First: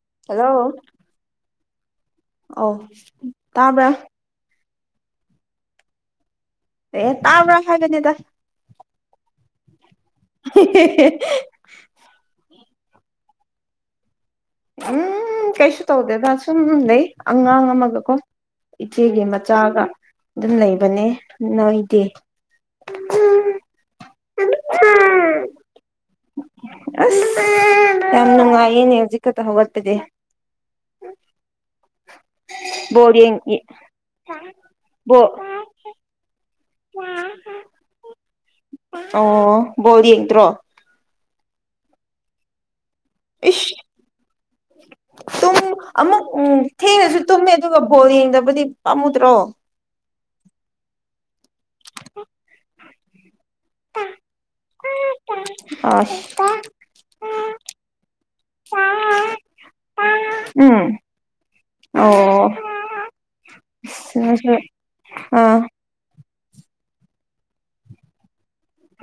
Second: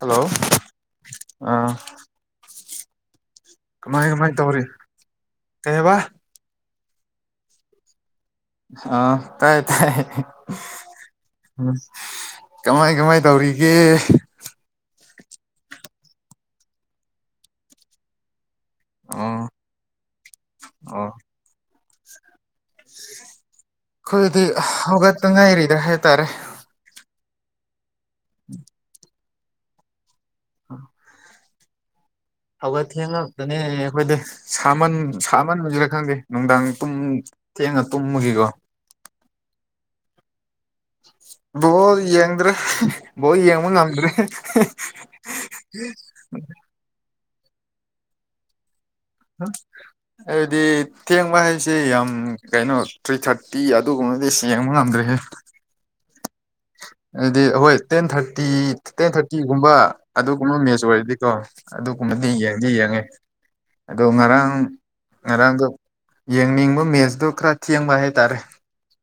hello ꯑ ꯑꯧ ꯇꯥꯕ꯭ꯔꯥ ꯀꯃꯥꯏ ꯀꯃꯥꯏ ꯇꯧꯔꯤ ꯀꯩꯕ ꯑꯦ ꯇꯕ꯭ꯔ ꯍꯥꯏꯕꯅꯦꯗ ꯑ ꯇꯥꯏ ꯇꯥꯏ [unintelligible] ꯀꯃꯥꯏ ꯀꯃꯥꯏ ꯇꯧꯔꯤꯒꯦ ꯎꯝ ꯀꯩꯁꯨ ꯇꯧꯗꯦꯗ ꯁꯨꯝ ꯂꯩ ꯑꯉꯥꯡ ꯑꯃꯒꯀꯣ ꯏꯆꯦꯒꯤ ꯑꯣ ꯃꯆꯥꯒ ꯑꯗꯨꯝ ꯑꯣ ꯂꯩꯕꯅꯦ ꯅꯣꯏꯗꯤ ꯑꯩꯈꯣꯏꯗꯤ ꯍꯧꯒꯠꯇ ꯉꯥꯏꯔꯤꯗ꯭ꯔꯥ ꯍꯥꯏꯇꯥꯔꯦ [unintelligible] ꯌꯥꯝ ꯅꯨꯡꯉꯥꯏꯌꯦꯅꯦ ꯍꯧꯖꯤꯛ ꯈꯛꯇ ꯍꯧꯒꯠꯄꯗꯤ [inaudible] ꯍꯧꯒ ꯕꯣꯜ ꯌꯦꯡ ꯊꯦꯡꯂꯛꯇꯅꯦ ꯑꯩꯈꯣꯏꯗꯤꯃꯟ ꯕꯣꯜ ꯁꯥꯃꯟ ꯑꯣꯏꯁꯤꯔ ꯈꯪꯗꯦ ꯅꯨꯡꯗꯥꯡ ꯇꯨꯝ ꯊꯦꯡꯉ ꯇꯨꯝꯃꯒꯤꯒ ꯑꯣ ꯕꯣꯜ ꯌꯦꯡꯗ꯭ꯔꯣ [unintelligible] ꯌꯦ꯭ꯔ ꯕꯣꯜ ꯌꯦꯡꯕ ꯏꯁ ꯉꯝꯗ꯭ꯔꯦ ꯇꯨꯝ ꯑꯃꯨꯛ ꯎꯝ ꯊꯦꯡꯅꯁꯨ ꯇꯨꯝꯃꯦ ꯑꯗꯨꯒ ꯕꯣꯜ ꯌꯦꯡꯗꯕꯗꯤ ꯄꯥꯝꯃꯨꯗ꯭ꯔꯣ ꯍꯥꯏꯕꯗꯤ ꯊꯦꯡꯕ ꯍꯥꯏꯁꯤ ꯌꯥꯝ ꯀꯩꯅꯣ ꯊ꯭ꯔꯤ ꯊꯥꯔꯇꯤ ꯑꯗꯨꯒꯨꯝꯕꯗꯤ ꯌꯦꯡꯕ ꯉꯝꯗ꯭ꯔꯦꯍꯦ ꯑꯁ [unintelligible] ꯑꯗꯨꯗꯤ ꯑꯩꯈꯣꯏ ꯇꯦꯟ ꯊꯥꯔꯇꯤ ꯇꯦꯟ ꯊꯥꯔꯇꯤꯒꯨꯝꯕ ꯑꯗꯨꯒꯨꯝꯕ ꯃꯦꯆ ꯎꯝ ꯑꯣꯏꯔꯗꯤꯀꯣ ꯑꯗꯨꯒꯨꯝꯕ ꯑꯃꯗꯤ ꯑꯣ ꯌꯦꯡꯗꯤ ꯌꯦꯡꯉꯦ ꯑꯗꯣ ꯁꯤꯅꯁꯨ ꯉꯔꯥꯡ ꯑꯥ ꯉꯔꯥꯡꯗꯣ ꯌꯦꯡꯅꯤꯡꯕ ꯃꯦꯠꯁꯇꯣ ꯈꯔ ꯊꯦꯡꯕ ꯍꯥꯏꯇꯥꯔꯦ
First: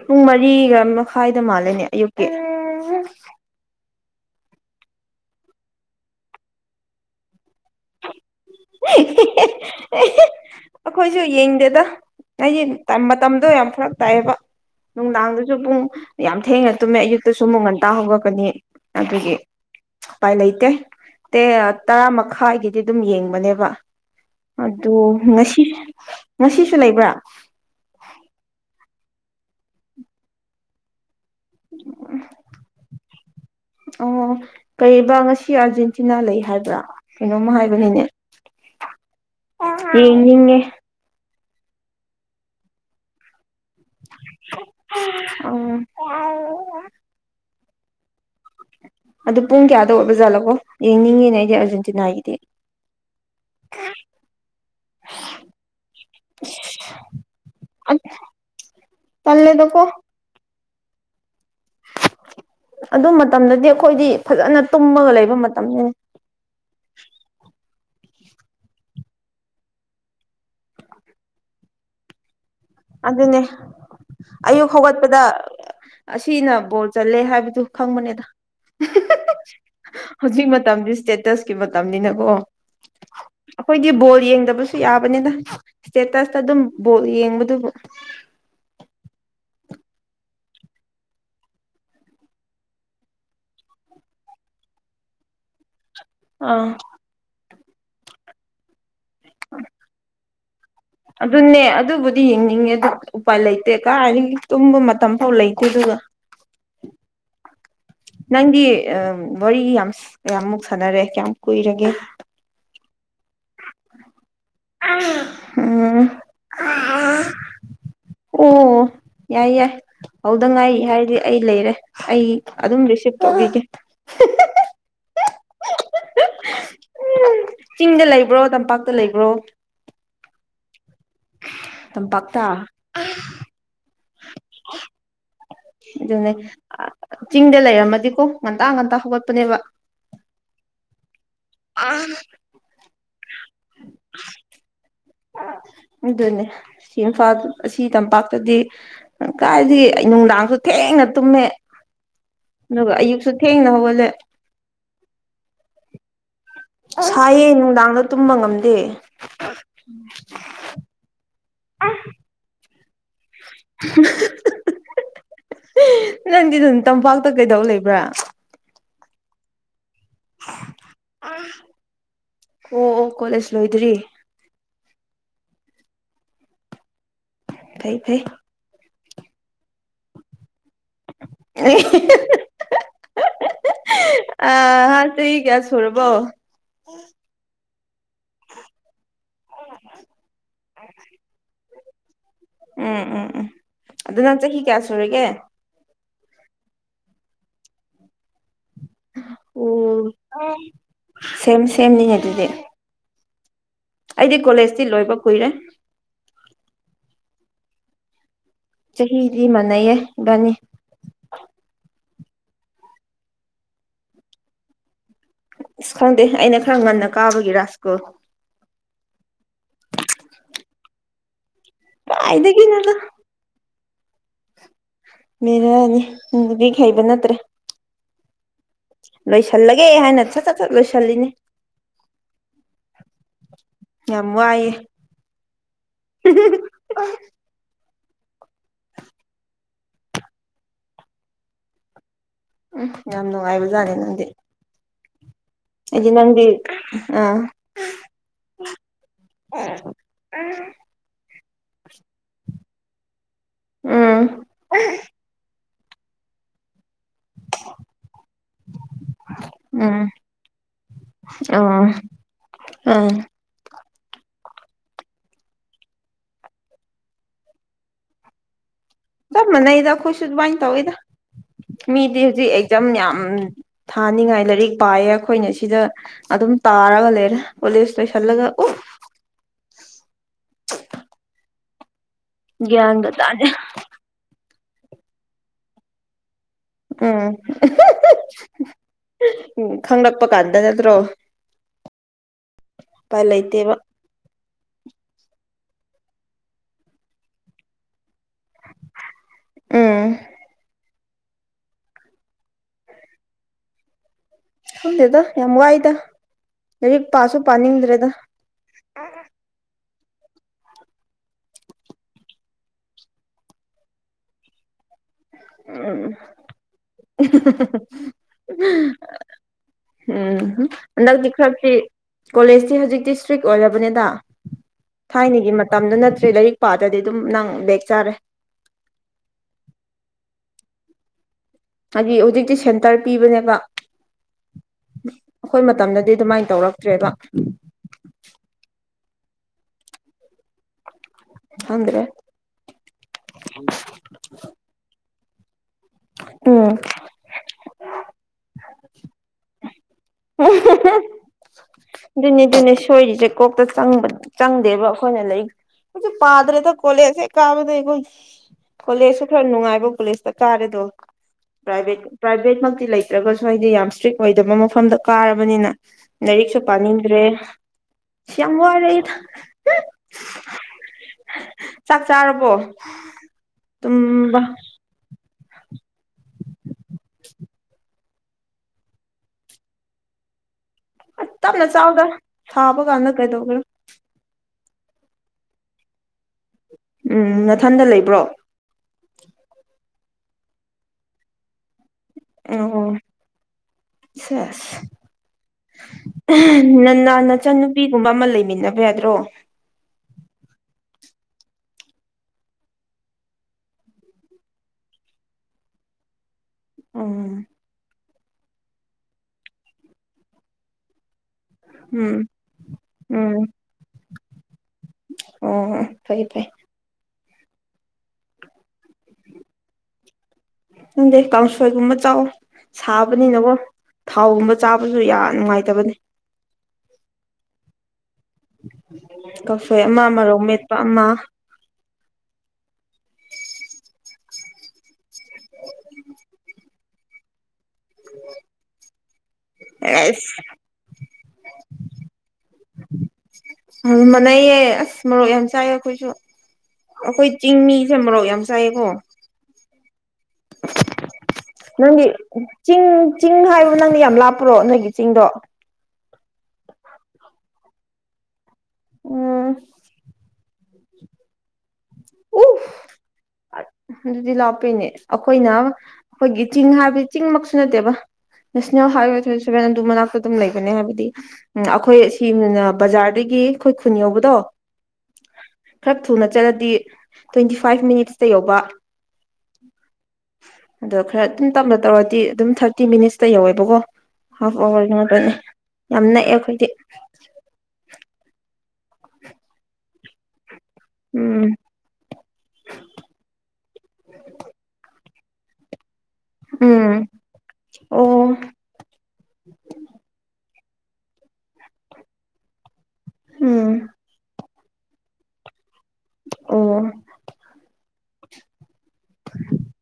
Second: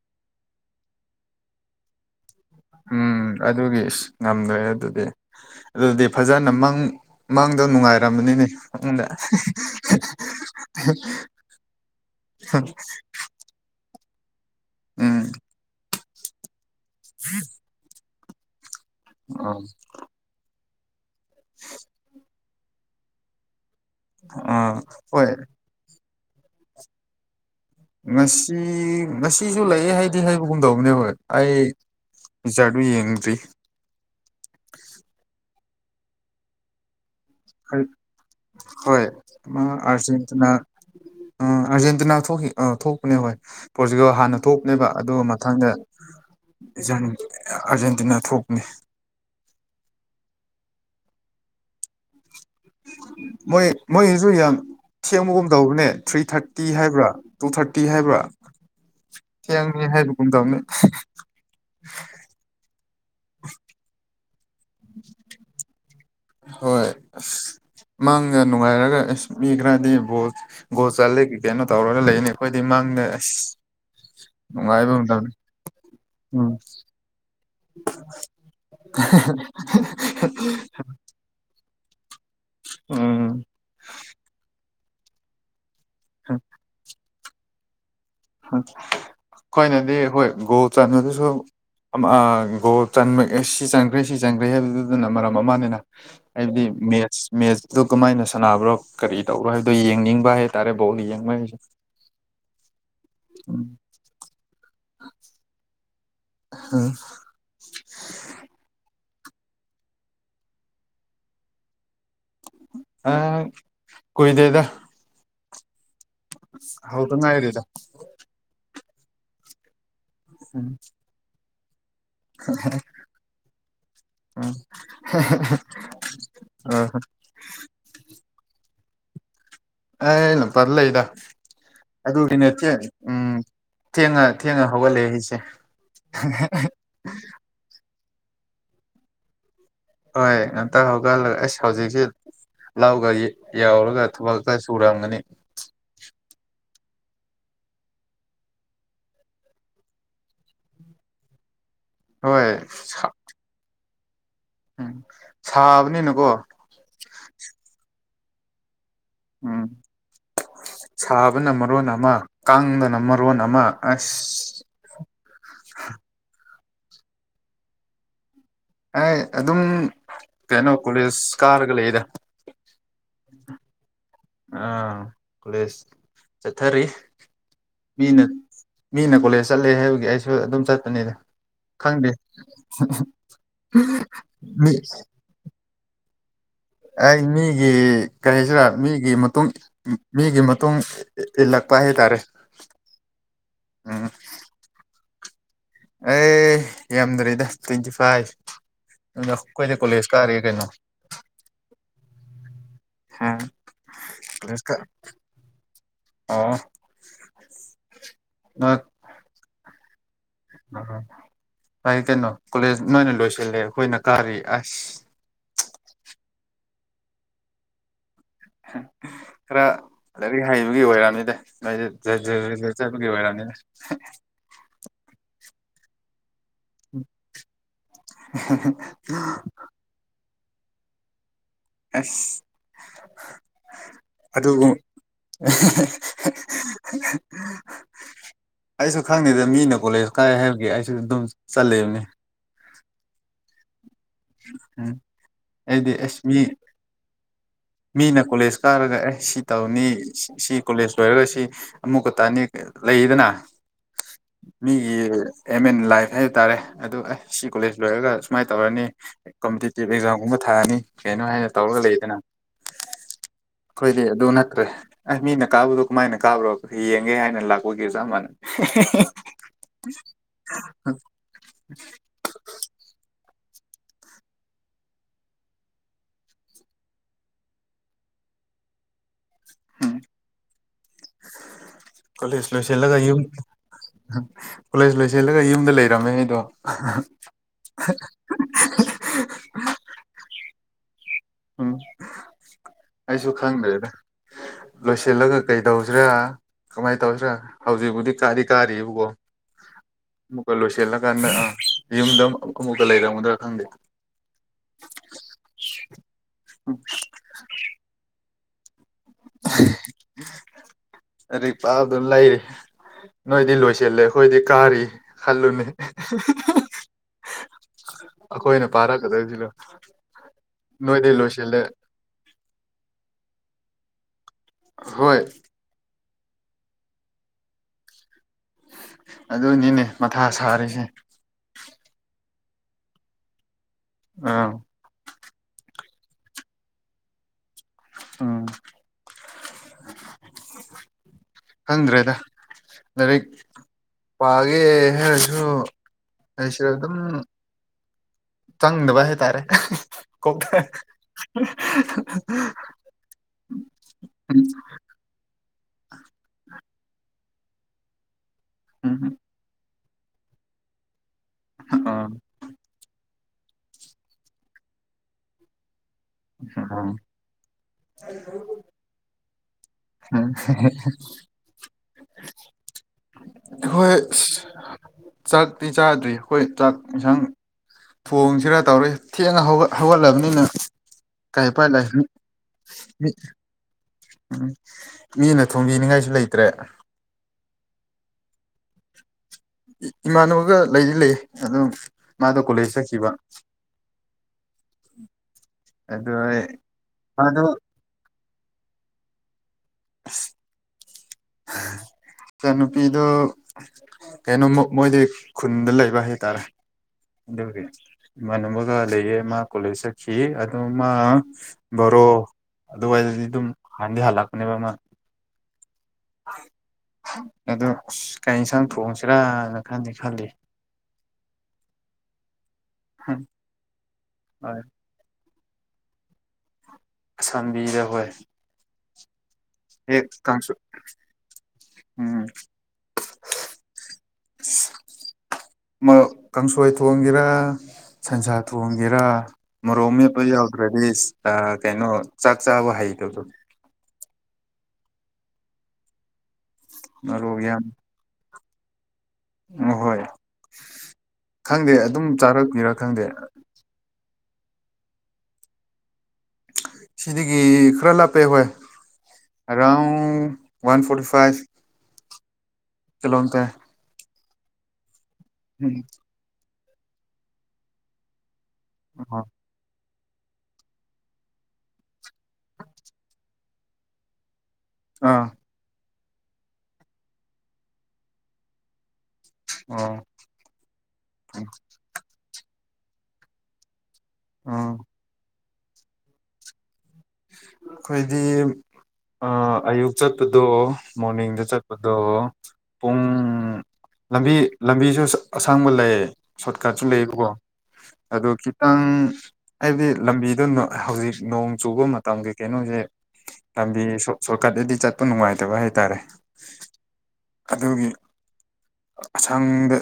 ꯄꯨꯡ ꯃꯔꯤꯒ ꯃꯈꯥꯏꯗ ꯃꯥꯜꯂꯅꯦ ꯑꯌꯨꯛ ꯎꯝ ꯑꯗꯨꯒꯤ ꯉꯝꯗꯣꯏꯦ ꯑꯗꯨꯗꯤ ꯑꯗꯨꯗꯤ ꯐꯖꯅ ꯃꯪ ꯃꯪꯗꯣ ꯅꯨꯡꯉꯥꯏꯔꯝꯕꯅꯤꯅꯦ ꯎꯗ ꯑꯩꯈꯣꯏꯁꯨ ꯌꯦꯡꯗꯦꯗ ꯑꯩꯒꯤ ꯃꯇꯝꯗꯣ ꯌꯥꯝ ꯐꯔꯛ ꯇꯥꯏꯌꯦꯕ ꯎꯝ ꯅꯨꯡꯗꯥꯡꯗꯁꯨ ꯄꯨꯡ ꯌꯥꯝ ꯊꯦꯡꯅ ꯇꯨꯝꯃꯦ ꯑꯌꯨꯛꯇꯁꯨ ꯃꯨꯛ ꯉꯟꯇꯥ ꯍꯧꯒꯠꯀꯅꯤ ꯑꯗꯨꯒꯤ ꯎꯄꯥꯏ ꯂꯩꯇꯦ ꯇ ꯇꯔꯥ ꯃꯈꯥꯏꯒꯤꯗꯤ ꯑꯗꯨꯝ ꯌꯦꯡꯕꯅꯦꯕ ꯑꯥ ꯑꯗꯨ ꯍꯣꯏ ꯉꯁꯤ ꯉꯁꯤꯁꯨ ꯂꯩꯕ꯭ꯔꯥ ꯉꯁꯤ ꯉꯁꯤꯁꯨ ꯂꯩꯑꯦ ꯍꯥꯏꯗꯤ ꯍꯥꯏꯕꯒꯨꯝꯗꯧꯕꯅꯦ ꯍꯣꯏ ꯑꯩ ꯄꯤꯆꯔꯗꯨ ꯌꯦꯡꯗ꯭ꯔꯤ ꯑꯣ ꯀꯩꯕꯥ ꯉꯁꯤ ꯁꯤ ꯑꯥꯔꯖꯦꯟꯇꯤꯅꯥ ꯂꯩ ꯍꯥꯏꯕ꯭ꯔꯥ ꯀꯩꯅꯣꯝꯃ ꯍꯥꯏꯕꯅꯤꯅꯦ ꯍꯣꯏ ꯌꯦꯡꯅꯤꯡꯉꯦ ꯑ ꯑꯥꯔꯖꯦꯟꯇꯤꯅꯥ ꯊꯣꯛꯈꯤ ꯑ ꯊꯣꯛꯄꯅꯦ ꯍꯣꯏ ꯄꯣꯠꯁꯤꯀꯣ ꯍꯥꯟꯅ ꯊꯣꯛꯅꯦꯕ ꯑꯗꯨ ꯃꯊꯪꯗ ꯑꯥ ꯑꯥꯔꯖꯦꯟꯇꯤꯅꯥ ꯊꯣꯛꯄꯅꯤ ꯑꯗꯨ ꯄꯨꯡ ꯀꯌꯥꯗ ꯑꯣꯏꯕ ꯖꯥꯠꯂꯀꯣ ꯌꯦꯡꯅꯤꯡꯉꯦꯅꯦ ꯑꯩꯗꯤ ꯑꯔꯖꯦꯟꯇꯤꯅꯥꯒꯤꯗꯤ ꯃꯣꯏ ꯃꯣꯏ ꯍꯖꯨ ꯍꯌꯥꯡ ꯁꯦꯡꯕꯒꯨꯝ ꯇꯧꯕꯅꯦ ꯊ꯭ꯔꯤ ꯊꯥꯔꯇꯤ ꯍꯥꯏꯕ꯭ꯔꯥ ꯇꯨ ꯊꯥꯔꯇꯤ ꯍꯥꯏꯕ꯭ꯔꯥ ꯇꯜꯂꯦꯗꯀꯣ ꯍꯅꯤ ꯍꯥꯏꯕꯒꯨꯝ ꯇꯧꯅꯤ ꯑꯗꯨ ꯃꯇꯝꯗꯗꯤ ꯑꯩꯈꯣꯏꯗꯤ ꯐꯖꯅ ꯇꯨꯝꯃꯒ ꯂꯩꯕ ꯃꯇꯝꯅꯤꯅꯦ ꯃꯪꯅ ꯅꯨꯡꯉꯥꯏꯔꯒ ꯑꯦꯁ ꯃꯤ ꯈꯔꯗꯤ ꯕꯣꯜ ꯒꯣꯜ ꯆꯠꯂꯦ ꯀ꯭ꯔꯤꯀꯦꯩꯅꯣ ꯇꯧꯔꯒ ꯂꯩꯅꯦ ꯑꯩꯈꯣꯏꯗꯩ ꯃꯥꯡꯅ ꯑꯗꯨꯅꯦ ꯑꯁ ꯑꯌꯨꯛ ꯅꯨꯡꯉꯥꯏꯕ ꯍꯧꯒꯠꯄꯗ ꯃꯇꯝꯅꯤ ꯑꯁꯤꯅ ꯎꯝ ꯕꯣꯜ ꯆꯜꯂꯦ ꯍꯥꯏꯕꯗꯨ ꯈꯪꯕꯅꯦꯗ ꯍꯧꯖꯤꯛ ꯃꯇꯝꯗꯤ ꯏꯁꯇꯦꯇꯁꯀꯤ ꯃꯇꯝꯅꯤꯅ ꯑꯣ ꯎꯝ ꯑꯩꯈꯣꯏꯒꯤ ꯕꯣꯜ ꯌꯦꯡꯗꯕꯁꯨ ꯌꯥꯕꯅꯤꯅ ꯏꯁꯇꯦꯇꯁꯇ ꯑꯗꯨꯝ ꯌꯦꯡꯕꯗꯨ ꯑꯩꯈꯣꯏꯅꯗꯤ ꯍꯣꯏ ꯒꯣ ꯆꯟꯕꯗꯨꯁꯨ ꯒꯣ ꯁꯤ ꯆꯪꯈ꯭ꯔꯦ ꯁꯤ ꯆꯪꯈ꯭ꯔꯦ ꯍꯥꯏꯕꯗꯨꯗꯨꯅ ꯃꯔꯝ ꯑꯃꯅꯤꯅ ꯍꯥꯏꯕꯗꯤ ꯑꯥ ꯃꯦꯠꯁ ꯃꯦꯠꯁꯇꯨ ꯀꯃꯥꯏꯅ ꯁꯥꯟꯅꯕ꯭ꯔꯣ ꯀꯔꯤ ꯇꯧꯔꯣ ꯍꯥꯏꯕꯗꯣ ꯌꯦꯡꯅꯤꯡꯕ ꯍꯥꯏꯇꯥꯔꯦ ꯕꯣꯜ ꯌꯦꯡꯕ ꯍꯥꯏꯁꯦ ꯑꯗꯨꯅꯦ ꯑꯗꯨꯕꯨꯗꯤ ꯌꯦꯡꯅꯤꯡꯉꯦ ꯑꯗꯨ ꯎꯄꯥꯏ ꯂꯩꯇꯦ ꯎꯝ ꯀꯥꯏꯔꯤ ꯇꯨꯝꯕ ꯃꯇꯝ ꯐꯥꯎ ꯂꯩꯀꯣ ꯑꯗꯨꯒ ꯎꯝ ꯅꯪꯒꯤꯤ ꯑꯝ ꯋꯥꯔꯤ ꯌꯥꯝ ꯀꯌꯥꯝꯃꯨꯛ ꯁꯥꯟꯅꯔꯦ ꯀꯌꯥꯝ ꯀꯨꯏꯔꯒꯦ ꯑ ꯀꯣꯏꯗꯗ ꯎꯝ ꯍ ꯇ ꯉꯥꯏꯗꯦꯗ ꯑꯣ ꯌꯥꯏ ꯌꯥꯏ ꯍꯧꯗ ꯎꯝ ꯉꯥꯏ ꯍꯥꯏꯔꯗꯤ ꯑꯩ ꯂꯩꯔꯦ ꯑꯩ ꯑꯗꯨꯝ ꯔꯤꯁꯤꯞ ꯇꯧꯕꯤꯒꯦ ꯎꯝ ꯑ ꯆꯤꯡꯗ ꯂꯩꯕ꯭ꯔꯣ ꯇꯝꯄꯥꯛꯇ ꯂꯩꯕ꯭ꯔꯣ ꯑꯩ ꯑꯩꯅ ꯄ ꯂꯩꯗ ꯇꯝꯄꯥꯛꯇ ꯑꯗꯨꯒꯤꯅꯦꯠꯇꯦ ꯎꯝ ꯊꯦꯡꯉ ꯊꯦꯡꯉ ꯍꯧꯒꯠꯂꯦ ꯑꯩꯁꯦ ꯑꯗꯨꯅꯦ ꯆꯤꯡꯗ ꯂꯩꯔꯝꯃꯗꯤꯀꯣ ꯉꯟꯇꯥ ꯉꯟꯇꯥ ꯍꯧꯒꯠꯄꯅꯦꯕ ꯍꯣꯏ ꯉꯠꯇ ꯍ ꯜꯂ ꯑꯁ ꯍꯧꯖꯤꯛꯁꯤꯦ ꯂꯥꯎꯒ ꯌꯥꯎꯔꯒ ꯊꯕꯛꯀ ꯁꯨꯔꯝꯒꯅꯤ ꯑꯗꯨꯅꯦ ꯁꯤ ꯏꯝꯐꯥꯜ ꯑꯁꯤ ꯇꯝꯄꯥꯛꯇꯗꯤ ꯀꯥꯏꯗꯤ ꯑꯩ ꯅꯨꯡꯗꯥꯡꯁꯨ ꯊꯦꯡ ꯊꯦꯡꯅ ꯇꯨꯝꯃꯦ ꯍꯣꯏ ꯑꯗꯨꯒ ꯑꯌꯨꯛꯁꯨ ꯊꯦꯡꯅ ꯍꯧꯒꯜꯂꯦ ꯎꯝ ꯁꯥꯕꯅꯤꯅꯀꯣ ꯁꯥꯏꯌꯦ ꯅꯨꯡꯗꯥꯡꯗ ꯇꯨꯝꯕ ꯉꯝꯗꯦ ꯎꯝ ꯁꯥꯕꯅ ꯃꯔꯣꯟ ꯑꯃ ꯀꯥꯡꯗꯅ ꯃꯔ ꯔ꯭ꯔꯣ ꯑꯃ ꯑꯁ ꯅꯪꯗꯤ ꯑꯗꯨꯝ ꯇꯝꯄꯥꯛꯇ ꯀꯩꯗꯧ ꯂꯩꯕ꯭ꯔꯥ ꯑꯩ ꯑꯗꯨꯝ ꯀꯩꯅꯩꯅꯣ ꯀꯂꯤꯁ ꯀꯥꯔꯒ ꯂꯩꯗ ꯑꯣ ꯑꯣ ꯀꯣꯂꯦꯖ ꯂꯣꯏꯗ꯭ꯔꯤ ꯑ ꯀꯂꯁ ꯆꯠꯊꯔꯤ ꯊꯩ ꯐꯩ ꯃꯤꯅ ꯃꯤꯅ ꯀꯣꯂꯦꯖ ꯆꯠꯂꯦ ꯍꯥꯏꯕꯒꯤ ꯑꯩꯁꯨ ꯑꯗꯨꯝ ꯆꯠ ꯐꯅꯤꯗ ꯈꯪꯗꯦ ꯊꯣꯔꯕꯣ ꯑꯩ ꯃꯤꯒꯤ ꯀꯔꯤ ꯍꯥꯏꯁꯤꯔꯥ ꯃꯤꯒꯤ ꯃꯇꯨꯡ ꯃꯤꯒꯤ ꯃꯇꯨꯡ ꯏꯜꯂꯛ ꯄ ꯍꯥꯏꯇꯔꯦ ꯎꯝ ꯎꯝ ꯎꯝ ꯑꯗꯨ ꯅꯪ ꯆꯍꯤ ꯍ ꯀꯌꯥꯁꯨꯨꯔꯦ ꯑꯦ ꯌꯥꯝꯗ꯭ꯔꯦꯗ ꯇ꯭ꯋꯦꯟꯇꯤ ꯐꯥꯏꯚ ꯑꯣ ꯑꯩꯈꯣꯏꯗꯤ ꯀꯣꯂꯦꯖ ꯀꯥꯔꯤ ꯀꯩꯅꯣ ꯁꯦꯝ ꯁꯦꯝ ꯅꯅꯦ ꯑꯗꯨꯗꯦ ꯍꯥ ꯑꯩꯗꯤ ꯀꯣꯂꯦꯖꯇꯤ ꯂꯣꯏꯕ ꯀꯨꯏꯔꯦ ꯑꯥ ꯆꯍꯤꯗꯤ ꯃꯥꯟꯅꯩꯌꯦ ꯏꯕꯥꯅꯤ ꯎꯝ ꯑꯩ ꯀꯩꯅꯣ ꯀꯣꯂꯦꯖ ꯅꯣꯏꯅ ꯂꯣꯏꯁꯤꯜꯂꯦ ꯑꯩꯈꯣꯏꯅ ꯀꯥꯔꯤ ꯑꯁ ꯑꯁ ꯈꯪꯗꯦ ꯑꯩꯅ ꯈꯔ ꯉꯟꯅ ꯀꯥꯕꯒꯤꯔ ꯏꯁꯀ꯭ꯨꯜ ꯈꯔ ꯂꯥꯏꯔꯤꯛ ꯍꯩꯕꯒꯤ ꯑꯣꯏꯔꯅꯤꯗ ꯃꯖꯖ ꯀꯥꯏꯗꯒꯤꯅꯣꯗ ꯆꯠꯒꯦ ꯋꯥꯔꯅꯤ ꯃꯔꯅꯤ ꯅꯨꯄꯤ ꯍꯩꯕ ꯅꯠꯇ꯭ꯔꯦ ꯍꯥꯍꯥ ꯍꯥꯍꯥꯍꯥ ꯂꯣꯏꯁꯜꯂꯒꯦ ꯍꯥꯏꯅ ꯁꯠ ꯁꯠ ꯁꯠ ꯂꯣꯏꯁꯤꯜꯂꯤꯅꯦ ꯑꯁ ꯌꯥꯝ ꯑꯗꯨꯕꯨ ꯋꯥꯏꯌꯦ ꯑꯩꯁꯨ ꯈꯪꯗꯦꯗ ꯃꯤꯅ ꯀꯣꯂꯦꯖ ꯀꯥꯏ ꯍꯥꯏꯕꯒꯤ ꯑꯩꯁꯨ ꯑꯗꯨꯝ ꯆꯠꯂꯕꯅꯤ ꯎꯝ ꯌꯥꯝ ꯅꯨꯡꯉꯥꯏꯕꯖꯥꯠꯅꯤ ꯅꯪ ꯎꯝ ꯑꯩꯗꯤ ꯑꯁ ꯃꯤ ꯅꯪꯗꯤ ꯑꯥ ꯃꯤꯅ ꯀꯣꯂꯦꯖ ꯀꯥꯔꯒ ꯑꯦ ꯁꯤ ꯇꯧꯅꯤ ꯁꯤ ꯀꯣꯂꯦꯖ ꯂꯣꯏꯔꯒ ꯁꯤ ꯑꯃꯨꯛꯀꯇ ꯑꯅꯤꯔꯛꯇꯤ ꯂꯩꯗꯅ ꯎꯝ ꯃꯤꯒꯤ ꯑꯦꯝ ꯏꯟ ꯂꯥꯏꯐ ꯍꯥꯏꯕꯇꯥꯔꯦ ꯑꯗꯨ ꯑꯩꯁ ꯁꯤ ꯀꯣꯂꯦꯖ ꯂꯣꯏꯔꯒ ꯁꯨꯃꯥꯏꯅ ꯇꯧꯔꯅꯤ ꯀꯝꯄꯤꯇꯤꯇꯤꯞ ꯎꯝ ꯑꯦꯛꯖꯥꯝꯒꯨꯝꯕ ꯊꯥꯔꯅꯤ ꯀꯩꯅꯣ ꯍꯥꯏꯅ ꯇꯧꯔꯅꯤ ꯑꯥ ꯂꯩꯗꯅ ꯑꯥ ꯑꯩꯈꯣꯏꯗꯤ ꯑꯗꯨ ꯑꯗꯨ ꯅꯠꯇ꯭ꯔꯦ ꯑꯩ ꯃꯤꯅ ꯀꯥꯕꯗꯣ ꯀꯃꯥꯏꯅ ꯀꯥꯕ꯭ꯔꯣ ꯌꯦꯡꯒꯦ ꯍꯥꯏꯅ ꯂꯥꯛꯄꯒꯤ ꯆꯞ ꯃꯥꯟꯅꯩ ꯆꯞ ꯃꯥꯟꯅꯩꯗ ꯑꯩꯈꯣꯏꯁꯨ ꯑꯗꯨꯃꯥꯏꯅ ꯇꯧꯋꯤꯗ ꯃꯤꯗꯤ ꯍꯧꯖꯤꯛ ꯑꯦꯛꯖꯝ ꯌꯥꯝ ꯊꯥꯅꯤꯡꯉꯥꯏ ꯂꯥꯏꯔꯤꯛ ꯄꯥꯏꯌꯦ ꯑꯩꯈꯣꯏꯅ ꯁꯤꯗ ꯑꯗꯨꯝ ꯇꯥꯔꯒ ꯂꯩꯔꯦ ꯀꯂꯦꯖ ꯂꯣꯏꯁꯜꯂꯒ ꯎ [inaudible] ꯎꯝ ꯀꯣꯂꯦꯖ ꯂꯣꯏꯁꯤꯜꯂꯒ ꯒ꯭ꯌꯥꯟꯒ ꯌꯨꯝ ꯇꯥꯗꯦ ꯀꯣꯂꯦꯖ ꯂꯣꯏꯁꯤꯜꯂꯒ ꯌꯨꯝꯗ ꯂꯩꯔꯝꯃꯦ ꯍꯥꯏꯗꯣ ꯎꯝ ꯈꯪꯂꯛꯄ ꯀꯥꯟꯗ ꯅꯠꯇ꯭ꯔꯣ ꯎꯝ ꯎꯄꯥꯏ ꯑꯩꯁꯨ ꯂꯩꯇꯦꯕ ꯈꯪꯗ꯭ꯔꯦꯗ ꯂꯣꯏꯁꯤꯜꯂꯒ ꯀꯩꯗꯧꯁꯤꯔꯥ ꯀꯃꯥꯏꯅ ꯇꯧꯁꯤꯔꯥ ꯍꯧꯖꯤꯛꯕꯨꯗꯤ ꯀꯥꯗꯤ ꯀꯥꯔꯤꯕꯀꯣ ꯎꯝ ꯑꯃꯨꯛꯀ ꯂꯣꯏꯁꯤꯜꯂꯒ ꯀꯥꯟꯗ ꯑ ꯌꯨꯝꯗ ꯑꯃꯨꯛ ꯑꯃꯨꯛꯀ ꯂꯩꯔꯝꯒꯗ꯭ꯔꯥ ꯈꯪꯗꯦ ꯈꯪꯗꯦꯗ ꯌꯥꯝ ꯋꯥꯏꯗ ꯂꯥꯏꯔꯤꯛ ꯄꯥꯁꯨ ꯄꯥꯅꯤꯡꯗ꯭ꯔꯦꯗ [unintelligible] ꯂꯥꯏꯔꯤꯛ ꯄꯥꯕꯗꯨꯝ ꯂꯥꯏꯔꯤ ꯅꯣꯏꯗꯤ ꯂꯣꯏꯁꯤꯜꯂꯦ ꯑꯩꯈꯣꯏꯗꯤ ꯀꯥꯔꯤ ꯈꯜꯂꯨꯅꯦ ꯎꯝ ꯑꯩꯈꯣꯏꯅ ꯄꯥꯔꯛꯀꯗꯣꯏꯁꯤꯅ ꯎꯝ ꯍꯟꯗꯛꯇꯤ ꯈꯔꯁꯤ ꯀꯣꯂꯦꯖꯇꯤ ꯍꯧꯖꯤꯛꯇꯤ ꯏꯁꯇ꯭ꯔꯤꯛ ꯑꯣꯏꯔꯕꯅꯦꯗ ꯍꯣꯏ ꯊꯥꯏꯅꯒꯤ ꯃꯇꯝꯗꯨ ꯅꯠꯇꯔꯦ ꯂꯥꯏꯔꯤꯛ ꯄꯥꯗꯗꯤ ꯑꯗꯨꯝ ꯅꯪ ꯕꯦꯛ ꯆꯥꯔꯦ ꯑꯗꯨꯅꯤꯅꯦ ꯃꯊꯥ ꯁꯥꯔꯤꯁꯦ ꯍꯥꯏꯗꯤ ꯍꯧꯖꯤꯛꯇꯤ ꯁꯦꯟꯇꯔ ꯄꯤꯕꯅꯦꯕ ꯑꯥ ꯑꯩꯈꯣꯏ ꯃꯇꯝꯗꯗꯤ ꯑꯗꯨꯃꯥꯏꯅ ꯇꯧꯔꯛꯇ꯭ꯔꯦꯕ ꯑꯥ ꯈꯪꯗ꯭ꯔꯦ ꯈꯪꯗ꯭ꯔꯦꯗ ꯂꯥꯏꯔꯤꯛ ꯄꯥꯒꯦ ꯑꯩꯁꯤ ꯎꯝ ꯑꯗꯨꯝ ꯆꯪꯗꯕ ꯍꯥꯏꯇꯥꯔꯦ ꯀꯣꯛꯇ ꯑꯗꯨꯅꯦ ꯑꯗꯨꯅꯦ ꯁꯣꯏꯔꯤꯁꯦ ꯀꯣꯛꯇ ꯆꯪꯕ ꯆꯪꯗꯦꯕ ꯑꯩꯈꯣꯏ ꯂꯥꯏꯔꯤꯛ ꯍꯧꯖꯤꯛ ꯄꯥꯗꯔꯦꯗ ꯀꯣꯂꯦꯖ ꯍꯦꯛ ꯀꯥꯕꯗꯩꯩ ꯑꯩꯈꯣꯏ ꯀꯣꯂꯦꯖꯁꯨ ꯈꯔ ꯅꯨꯡꯉꯥꯏꯕ ꯀꯣꯂꯦꯖꯇ ꯀꯥꯔꯦꯗꯣ ꯄ꯭ꯔꯥꯏꯚꯦꯠ ꯄ꯭ꯔꯥꯏꯚꯦꯠ ꯃꯛꯇꯤ ꯂꯩꯇ꯭ꯔꯒꯁꯨ ꯍꯥꯏꯗꯤ ꯌꯥꯝ ꯏꯁꯇ꯭ꯔꯤꯛ ꯑꯣꯏꯗꯕ ꯃꯐꯝꯗ ꯀꯥꯔꯕꯅꯤꯅ ꯂꯔꯤꯛꯁꯨ ꯄꯥꯅꯤꯡꯗ꯭ꯔꯦ ꯌꯥꯝ ꯋꯥꯔꯦ ꯑꯩꯗ ꯑ ꯆꯥꯛ ꯆꯥꯔꯕꯣ ꯑꯩꯈꯣꯏ ꯇꯨꯝꯕ ꯆꯥꯛꯇꯤ ꯆꯥꯗ꯭ꯔꯤ ꯑꯩꯈꯣꯏ ꯆꯥꯛ ꯌꯦꯟꯁꯥꯡ ꯊꯣꯡꯁꯤꯔ ꯇꯧꯔ ꯊꯦꯡꯅ ꯍꯧꯒꯠꯂꯕꯅꯤꯅ ꯀꯥꯏ ꯇꯞꯅ ꯄꯥꯏꯂ ꯆꯥꯎꯗ ꯁꯥꯕ ꯀꯥꯟꯗ ꯀꯩꯗꯧꯒꯦꯔꯣ ꯎꯝ ꯃꯤꯅ ꯊꯣꯡꯕꯤꯅꯤꯡꯉꯥꯏꯁꯨ ꯂꯩꯇ꯭ꯔꯦ ꯎꯝ ꯃꯊꯟꯗ ꯂꯩꯕ꯭ꯔꯣ ꯏꯃꯥꯟꯅꯕꯒ ꯂꯩꯗꯤ ꯂꯩ ꯑꯗꯨ ꯃꯥꯗꯣ ꯀꯣꯂꯦꯖ ꯆꯠꯈꯤꯕ ꯁꯁ ꯑꯗꯨ ꯑꯩ ꯅꯟꯅ ꯃꯥꯗꯣ ꯅꯆꯟꯅꯨꯄꯤꯒꯨꯝꯕ ꯑꯃ ꯂꯩꯕ ꯃꯤꯟꯅꯕ ꯌꯥꯗ꯭ꯔꯣ [inaudible] ꯑ ꯏꯆꯟꯅꯨꯄꯤꯗꯨꯣ ꯀꯩꯅꯣ ꯃꯣꯏꯗꯤ ꯈꯨꯟꯗ ꯂꯩꯕ ꯍꯥꯏꯇꯥꯔꯦ ꯎꯝ ꯑꯗꯨꯒꯤ ꯏꯃꯅ ꯑꯃꯒ ꯂꯩꯌꯦ ꯃꯥ ꯀꯣꯂꯦꯖ ꯆꯠꯈꯤ ꯑꯗꯣ ꯃꯥ ꯕꯣꯔꯣ ꯎꯝ ꯑꯗꯨꯋꯥꯏꯗꯗꯤ ꯎꯝ ꯑꯗꯨꯝ ꯍꯥꯟꯅꯗꯤ ꯍꯜꯂꯛꯄꯅꯦꯕ ꯑꯃ ꯑꯣ ꯐꯩ ꯐꯩ ꯑꯗꯣ ꯑꯁ ꯀꯩ ꯌꯦꯟꯁꯥꯡ ꯊꯣꯡꯁꯤꯔꯥꯅ ꯈꯟꯗꯤ ꯈꯜꯂꯤ ꯅꯪꯗꯦ ꯀꯥꯡꯁꯣꯏꯒꯨꯝꯕ ꯆꯥꯎ ꯁꯥꯕꯅꯤꯅꯀꯣ ꯊꯥꯎꯒꯨꯝꯕ ꯆꯥꯕꯁꯨ ꯌꯥꯝ ꯅꯨꯡꯉꯥꯏꯇꯕꯅꯦ ꯑꯁꯝꯕꯤꯗ ꯍꯣꯏ ꯎꯝ ꯍ ꯀꯁꯨ ꯎꯝ [inaudible] ꯀꯥꯡꯁꯣꯏ ꯊꯣꯡꯒꯦꯔꯥ ꯁꯟꯁꯥ ꯊꯣꯡꯒꯦꯔꯥ ꯃꯣꯔꯣꯛ ꯃꯦꯄ ꯑꯦꯁ ꯌꯥꯎꯗ꯭ꯔꯗꯤ ꯀꯩꯅꯣ ꯆꯥꯛ ꯆꯥꯕ ꯍꯩꯗꯗꯣ ꯑꯗꯨ ꯃꯥꯟꯅꯩꯌꯦ ꯑꯁ ꯃꯔꯣꯛ ꯌꯥꯝ ꯆꯥꯏꯌꯦ ꯑꯩꯈꯣꯏꯁꯨ ꯑꯩꯈꯣꯏ ꯃꯔꯣꯛ ꯆꯤꯡ ꯌꯥꯝ ꯃꯤꯁꯦ ꯃꯔꯣꯛ ꯌꯥꯝ ꯆꯥꯏ ꯆꯥꯏꯒꯣ ꯍꯣꯏ ꯈꯪꯗꯦ ꯑꯗꯨꯝ ꯅꯪꯗꯤ ꯆꯥꯔꯛꯄꯤꯔꯥ ꯆꯤꯡ ꯈꯪꯗꯦ ꯆꯤꯡ ꯍꯥꯏꯕ ꯅꯪꯗꯤ ꯌꯥꯝ ꯂꯥꯞꯄꯨꯔꯣ ꯅꯣꯏꯒꯤ ꯆꯤꯡꯗꯣ ꯁꯤꯗꯒꯤ ꯈꯔ ꯂꯥꯞꯄꯦ ꯍꯈꯣꯏ ꯎꯝ ꯑꯔꯥꯎꯟ ꯋꯥꯟ ꯐꯣꯔꯇꯤ ꯐꯥꯏꯚ ꯎ ꯀꯤꯂꯣꯃꯤꯇꯔ ꯑꯗꯨꯗꯤ ꯂꯥꯛꯄꯩꯅꯦ ꯑꯩꯈꯣꯏꯅ ꯑꯩꯈꯣꯏꯒꯤ ꯆꯤꯡ ꯍꯥꯏꯕꯗꯤ ꯆꯤꯡꯃꯛꯁꯨ ꯅꯠꯇꯦꯕ ꯅꯁꯅꯦ ꯍꯥꯏ ꯑꯥ ꯑꯣꯏꯕ ꯅ ꯑꯗꯨꯗꯨꯃꯅꯥ ꯑꯗꯨꯝ ꯂꯩꯕꯅꯦ ꯍꯥꯏꯕꯗꯤ ꯎꯝ ꯑꯩꯈꯣꯏ ꯁꯤ ꯕꯖꯥꯔꯗꯒꯤ ꯑꯩꯈꯣꯏ ꯈꯨꯟ ꯌꯧꯕꯗꯣ ꯑꯥ ꯈꯔ ꯊꯨꯅ ꯆꯠꯂꯗꯤ ꯇ꯭ꯋꯦꯟꯇꯤ ꯐꯥꯏꯚ ꯃꯤꯅꯤꯠꯁꯇ ꯌꯧꯕ ꯑꯣ ꯑꯗꯣ ꯈꯔ ꯑꯗꯨꯝ ꯇꯞꯅ ꯇꯧꯔꯗꯤ ꯑꯗꯨꯝ ꯊꯥꯔꯇꯤ ꯃꯤꯅꯤꯠꯁꯇ ꯌꯧꯋꯦꯕꯀꯣ ꯑꯣ ꯍꯐꯣꯗꯅꯦ ꯌꯥꯝ ꯅꯛꯑꯦ ꯑꯩꯈꯣꯏꯗꯤ ꯍꯥꯏꯗꯤ ꯑꯌꯨꯛ ꯆꯠꯄꯗꯣ ꯃꯣꯔꯅꯤꯡꯗ ꯎꯝ ꯆꯠꯄꯗꯣ ꯄꯨꯡ ꯂꯝꯕꯤ ꯂꯝꯕꯤꯁꯨ ꯑꯁꯥꯡꯕ ꯂꯩꯌꯦ ꯁꯣꯔꯠꯀꯠꯁꯨ ꯎꯝ ꯂꯩꯌꯦꯕꯀꯣ ꯑꯣ ꯈꯤꯇꯪ ꯍꯥꯏꯕꯗꯤ ꯂꯝꯕꯤꯗ ꯍꯧꯖꯤꯛ ꯅꯣꯡ ꯆꯨꯕ ꯃꯇꯝꯒꯤ ꯀꯩꯅꯣꯁꯦ ꯎꯝ ꯂꯝꯕꯤ ꯀꯗꯗꯤ ꯆꯠꯄ ꯅꯨꯡꯉꯥꯏꯇꯕ ꯍꯥꯏꯇꯥꯔꯦ ꯑꯣ ꯑꯗꯨꯒꯤ ꯑꯁꯥꯡꯗ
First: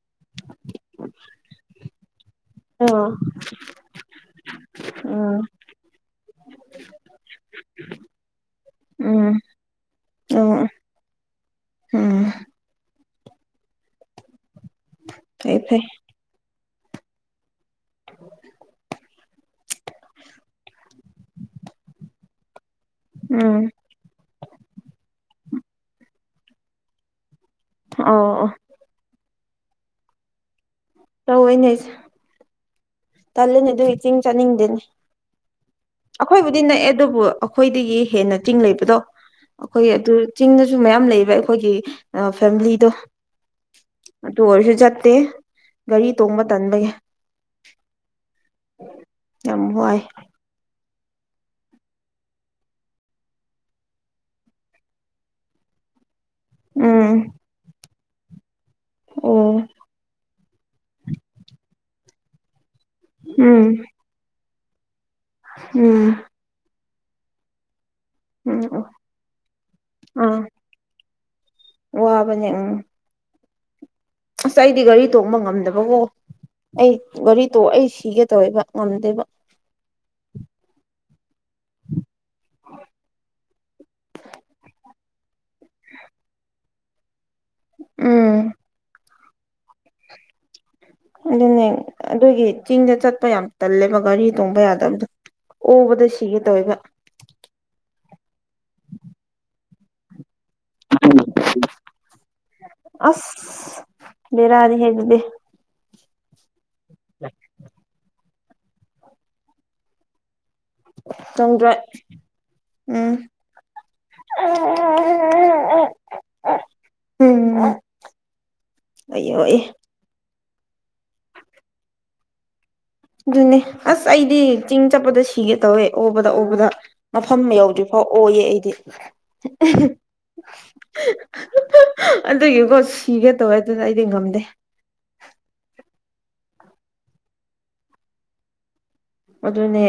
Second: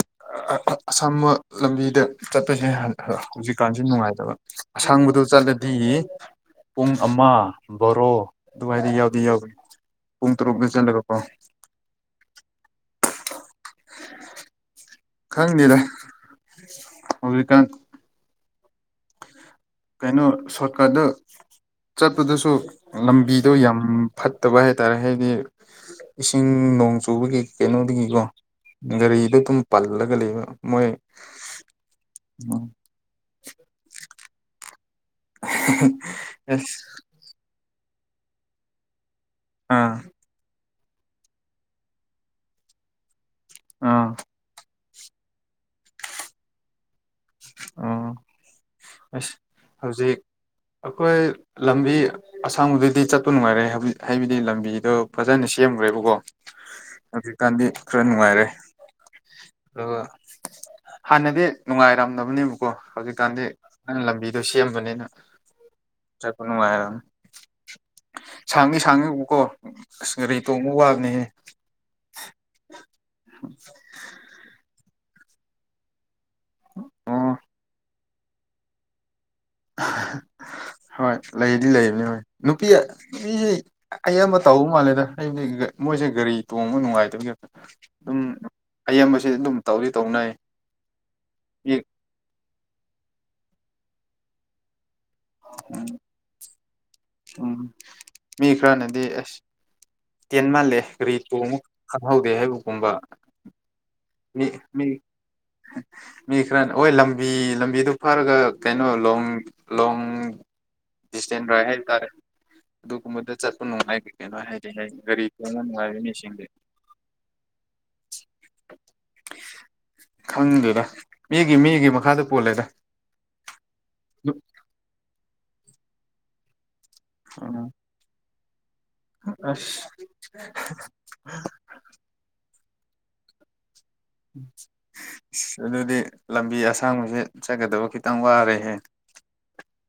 ꯑꯁꯥꯝꯕ ꯂꯝꯕꯤꯗ ꯆꯠꯄꯁꯦ ꯎꯝ ꯍꯧꯖꯤꯛꯀꯥꯟꯁꯦ ꯅꯨꯡꯉꯥꯏꯇꯕ ꯑꯁꯥꯡꯕꯗ ꯆꯂꯦꯗꯤ ꯄꯨꯡ ꯃꯥ ꯕꯣꯔꯣ ꯑꯗꯨꯃꯥꯏꯗꯤ ꯌꯥꯎꯗꯤ ꯎꯝ ꯌꯥꯎ ꯄꯨꯡ ꯑꯣ ꯇꯔꯨꯛ ꯆꯜꯂꯒꯀꯣ ꯎꯝ ꯐꯩ ꯈꯪꯅꯤꯔ ꯐꯩ ꯍꯧ ꯀ [unintelligible] ꯀꯩꯅꯣ ꯁꯣꯔꯠꯀꯠꯇ ꯆꯠꯄꯗꯁꯨ ꯂꯝꯕꯤꯗꯣ ꯎꯝ ꯌꯥꯝ ꯐ ꯐꯠꯇꯕ ꯍꯥꯏꯇꯥꯔꯦ ꯍꯥꯏꯗꯤ ꯏꯁꯤꯡ ꯅꯣꯡ ꯆꯨꯕꯒꯤ ꯀꯩꯅꯣꯗꯒꯤꯀꯣ ꯑꯣ ꯑꯣ ꯒꯥꯔꯤꯗꯣ ꯑꯗꯨꯝ ꯄꯜꯂꯒ ꯂꯩꯕ ꯃꯣꯏ ꯇꯂꯅꯦ ꯑꯗꯨ ꯏ ꯆꯁꯤꯡ ꯆꯥꯅꯤꯡꯗꯦꯅꯦ ꯑꯩꯈꯣꯏꯕꯨꯗꯤ ꯑꯁ ꯅꯛꯑꯦ ꯑꯗꯨꯕꯨ ꯑꯩꯈꯣꯏꯗꯒꯤ ꯍꯦꯟꯅ ꯆꯤꯡ ꯂꯩꯕꯗꯣ ꯑꯩꯈꯣꯏ ꯑꯥ ꯑꯗꯨ ꯆꯤꯡꯗꯁꯨ ꯃꯌꯥꯝ ꯂꯩꯕ ꯑꯩꯈꯣꯏꯒꯤ ꯐꯦꯃꯤꯂꯤꯗꯣ ꯑꯥ ꯑꯗꯨ ꯑꯣꯏꯔꯁꯨ ꯆꯠꯇꯦ ꯒꯥꯔꯤ ꯇꯣꯡꯕ ꯇꯟꯕꯒꯤ ꯑꯣ ꯑꯁ ꯌꯥꯝ ꯋꯥꯏ ꯍꯧꯖꯤꯛ ꯑꯩꯈꯣꯏ ꯂꯝꯕꯤ ꯑꯁꯥꯡꯕꯗꯗꯤ ꯆꯠꯄ ꯅꯨꯡꯉꯥꯏꯔꯦ ꯍꯥꯏꯕꯗꯤ ꯂꯝꯕꯤꯗꯣ ꯐꯖꯅ ꯁꯦꯝ ꯐꯪꯈ꯭ꯔꯦꯕꯀꯣ ꯎꯝ ꯍꯧꯖꯤꯛꯀꯥꯟꯗꯤ ꯈꯔ ꯅꯨꯡꯉꯥꯏꯔꯦ ꯑꯣ ꯑꯗꯨꯒ ꯍꯥꯟꯅꯗꯤ ꯅꯨꯡꯉꯥꯏꯔꯝꯅꯕꯅꯦꯕꯀꯣ ꯍꯧꯖꯤꯛꯀꯥꯟꯗꯤ ꯎꯝ ꯅꯪ ꯂꯝꯕꯤꯗꯣ ꯁꯦꯝꯕꯅꯤꯅ ꯎꯝ ꯆꯄꯅꯅꯨꯡ ꯍꯥꯏꯔ ꯎꯝ ꯁꯥꯡꯉ ꯁꯥꯡꯉꯀꯣ ꯑꯁ ꯒꯥꯔꯤ ꯑꯥ ꯇꯣꯡꯕ ꯋꯥꯕꯅꯦꯍꯦ ꯋꯥꯕꯅꯦ ꯎꯝ [inaudible] ꯑꯁ ꯑꯩꯗꯤ ꯒꯥꯔꯤ ꯇꯣꯛꯕ ꯉꯝꯗꯕꯀꯣ ꯑꯩ ꯑꯣ ꯒꯥꯔꯤ ꯇꯣꯛꯏꯁꯤ ꯊꯤꯒꯦ ꯇꯧꯋꯦꯕ ꯉꯝꯗꯦꯕ ꯍꯣꯏ ꯂꯩꯗꯤ ꯂꯩꯕꯅꯤ ꯍꯣꯏ ꯅꯨꯄꯤ ꯅꯨꯄꯤꯁꯦ ꯑꯌꯥꯝꯕ ꯇꯥꯎ ꯃꯥꯜꯂꯦꯗ ꯍꯥꯏꯕꯗꯤ ꯃꯣꯏꯁꯦ ꯒꯥꯔꯤ ꯇꯣꯡꯕ ꯅꯨꯡꯉꯥꯏꯇꯕꯒꯤ ꯑꯗꯨꯝ ꯎꯝ ꯑꯌꯥꯝꯕꯁꯦ ꯑꯗꯨꯝ ꯇꯧꯗꯤ ꯇꯧꯅꯩ ꯑꯗꯨꯅꯦ ꯃꯤ ꯑꯗꯨꯒꯤ ꯆꯤꯡꯗ ꯆꯠꯄ ꯌꯥꯝ ꯇꯜꯂꯦꯕ ꯒꯥꯔꯤ ꯇꯣꯡꯕ ꯌꯥꯗꯕꯗꯣ ꯑꯣꯕꯗ ꯁꯤꯒꯦ ꯇꯧꯋꯦꯕ ꯎꯝ ꯃꯤ ꯈꯔꯅꯗꯤ ꯑꯁ ꯇꯦꯟ ꯃꯥꯜꯂꯦ ꯔꯤꯇꯣ ꯑꯃꯨꯛ ꯈꯪꯍꯧꯗꯦ ꯍꯥꯏꯕꯒꯨꯝꯕ ꯃꯤ ꯂꯩꯦꯔꯗꯦ ꯃꯤ ꯍꯦꯒꯗꯦ ꯃꯤ ꯈꯔꯅꯤ ꯍꯣꯏ ꯂꯝꯕꯤ ꯂꯝꯕꯤꯗꯨ ꯐꯔꯒ ꯀꯩꯅꯣ ꯂꯣꯡ ꯂꯣꯡ ꯁꯇꯟ ꯂꯣꯡ ꯔ ꯗ꯭ꯔꯥꯏꯕ ꯍꯥꯏꯇꯥꯔꯦ ꯎꯝ ꯑꯗꯨꯒꯨꯝꯕꯗ ꯆꯠꯄ ꯅꯨꯡꯉꯥꯏ ꯀꯩꯅꯣ ꯍꯥꯏꯗꯤ ꯒꯥꯔꯤ ꯊꯅ ꯅꯨꯡꯉꯥꯏꯔ ꯃꯤꯁꯤꯡꯁꯦ ꯎꯝ ꯑꯩ ꯑꯣꯏ ꯈꯪꯗꯦꯗ ꯃꯤꯒꯤ ꯃꯤꯒꯤ ꯃꯈꯥꯗ ꯄꯣꯜꯂꯦꯗ ꯑꯗꯨꯅꯦ ꯑꯁ ꯑꯗꯨ ꯑꯩꯗꯤ ꯆꯤꯡ ꯆꯠꯄꯗ ꯁꯤꯒꯦ ꯇꯧꯋꯦ ꯑꯣꯕꯗ ꯑꯣꯕꯗ ꯃꯐꯝ ꯎꯝ ꯌꯧꯗ꯭ꯔꯤꯐꯥꯎ ꯑꯣꯌꯦ ꯑꯩ ꯑꯁ ꯑꯗꯨꯒꯤꯀꯣ ꯁꯤꯒꯦ ꯇꯧꯋ ꯑꯗꯨꯗꯤ ꯂꯝꯕꯤ ꯑꯁꯥꯡꯕꯁꯦ ꯆꯠꯀꯗꯕ ꯈꯤꯇꯪ ꯋꯥꯔꯦꯍꯦ ꯑꯗꯨꯅꯦ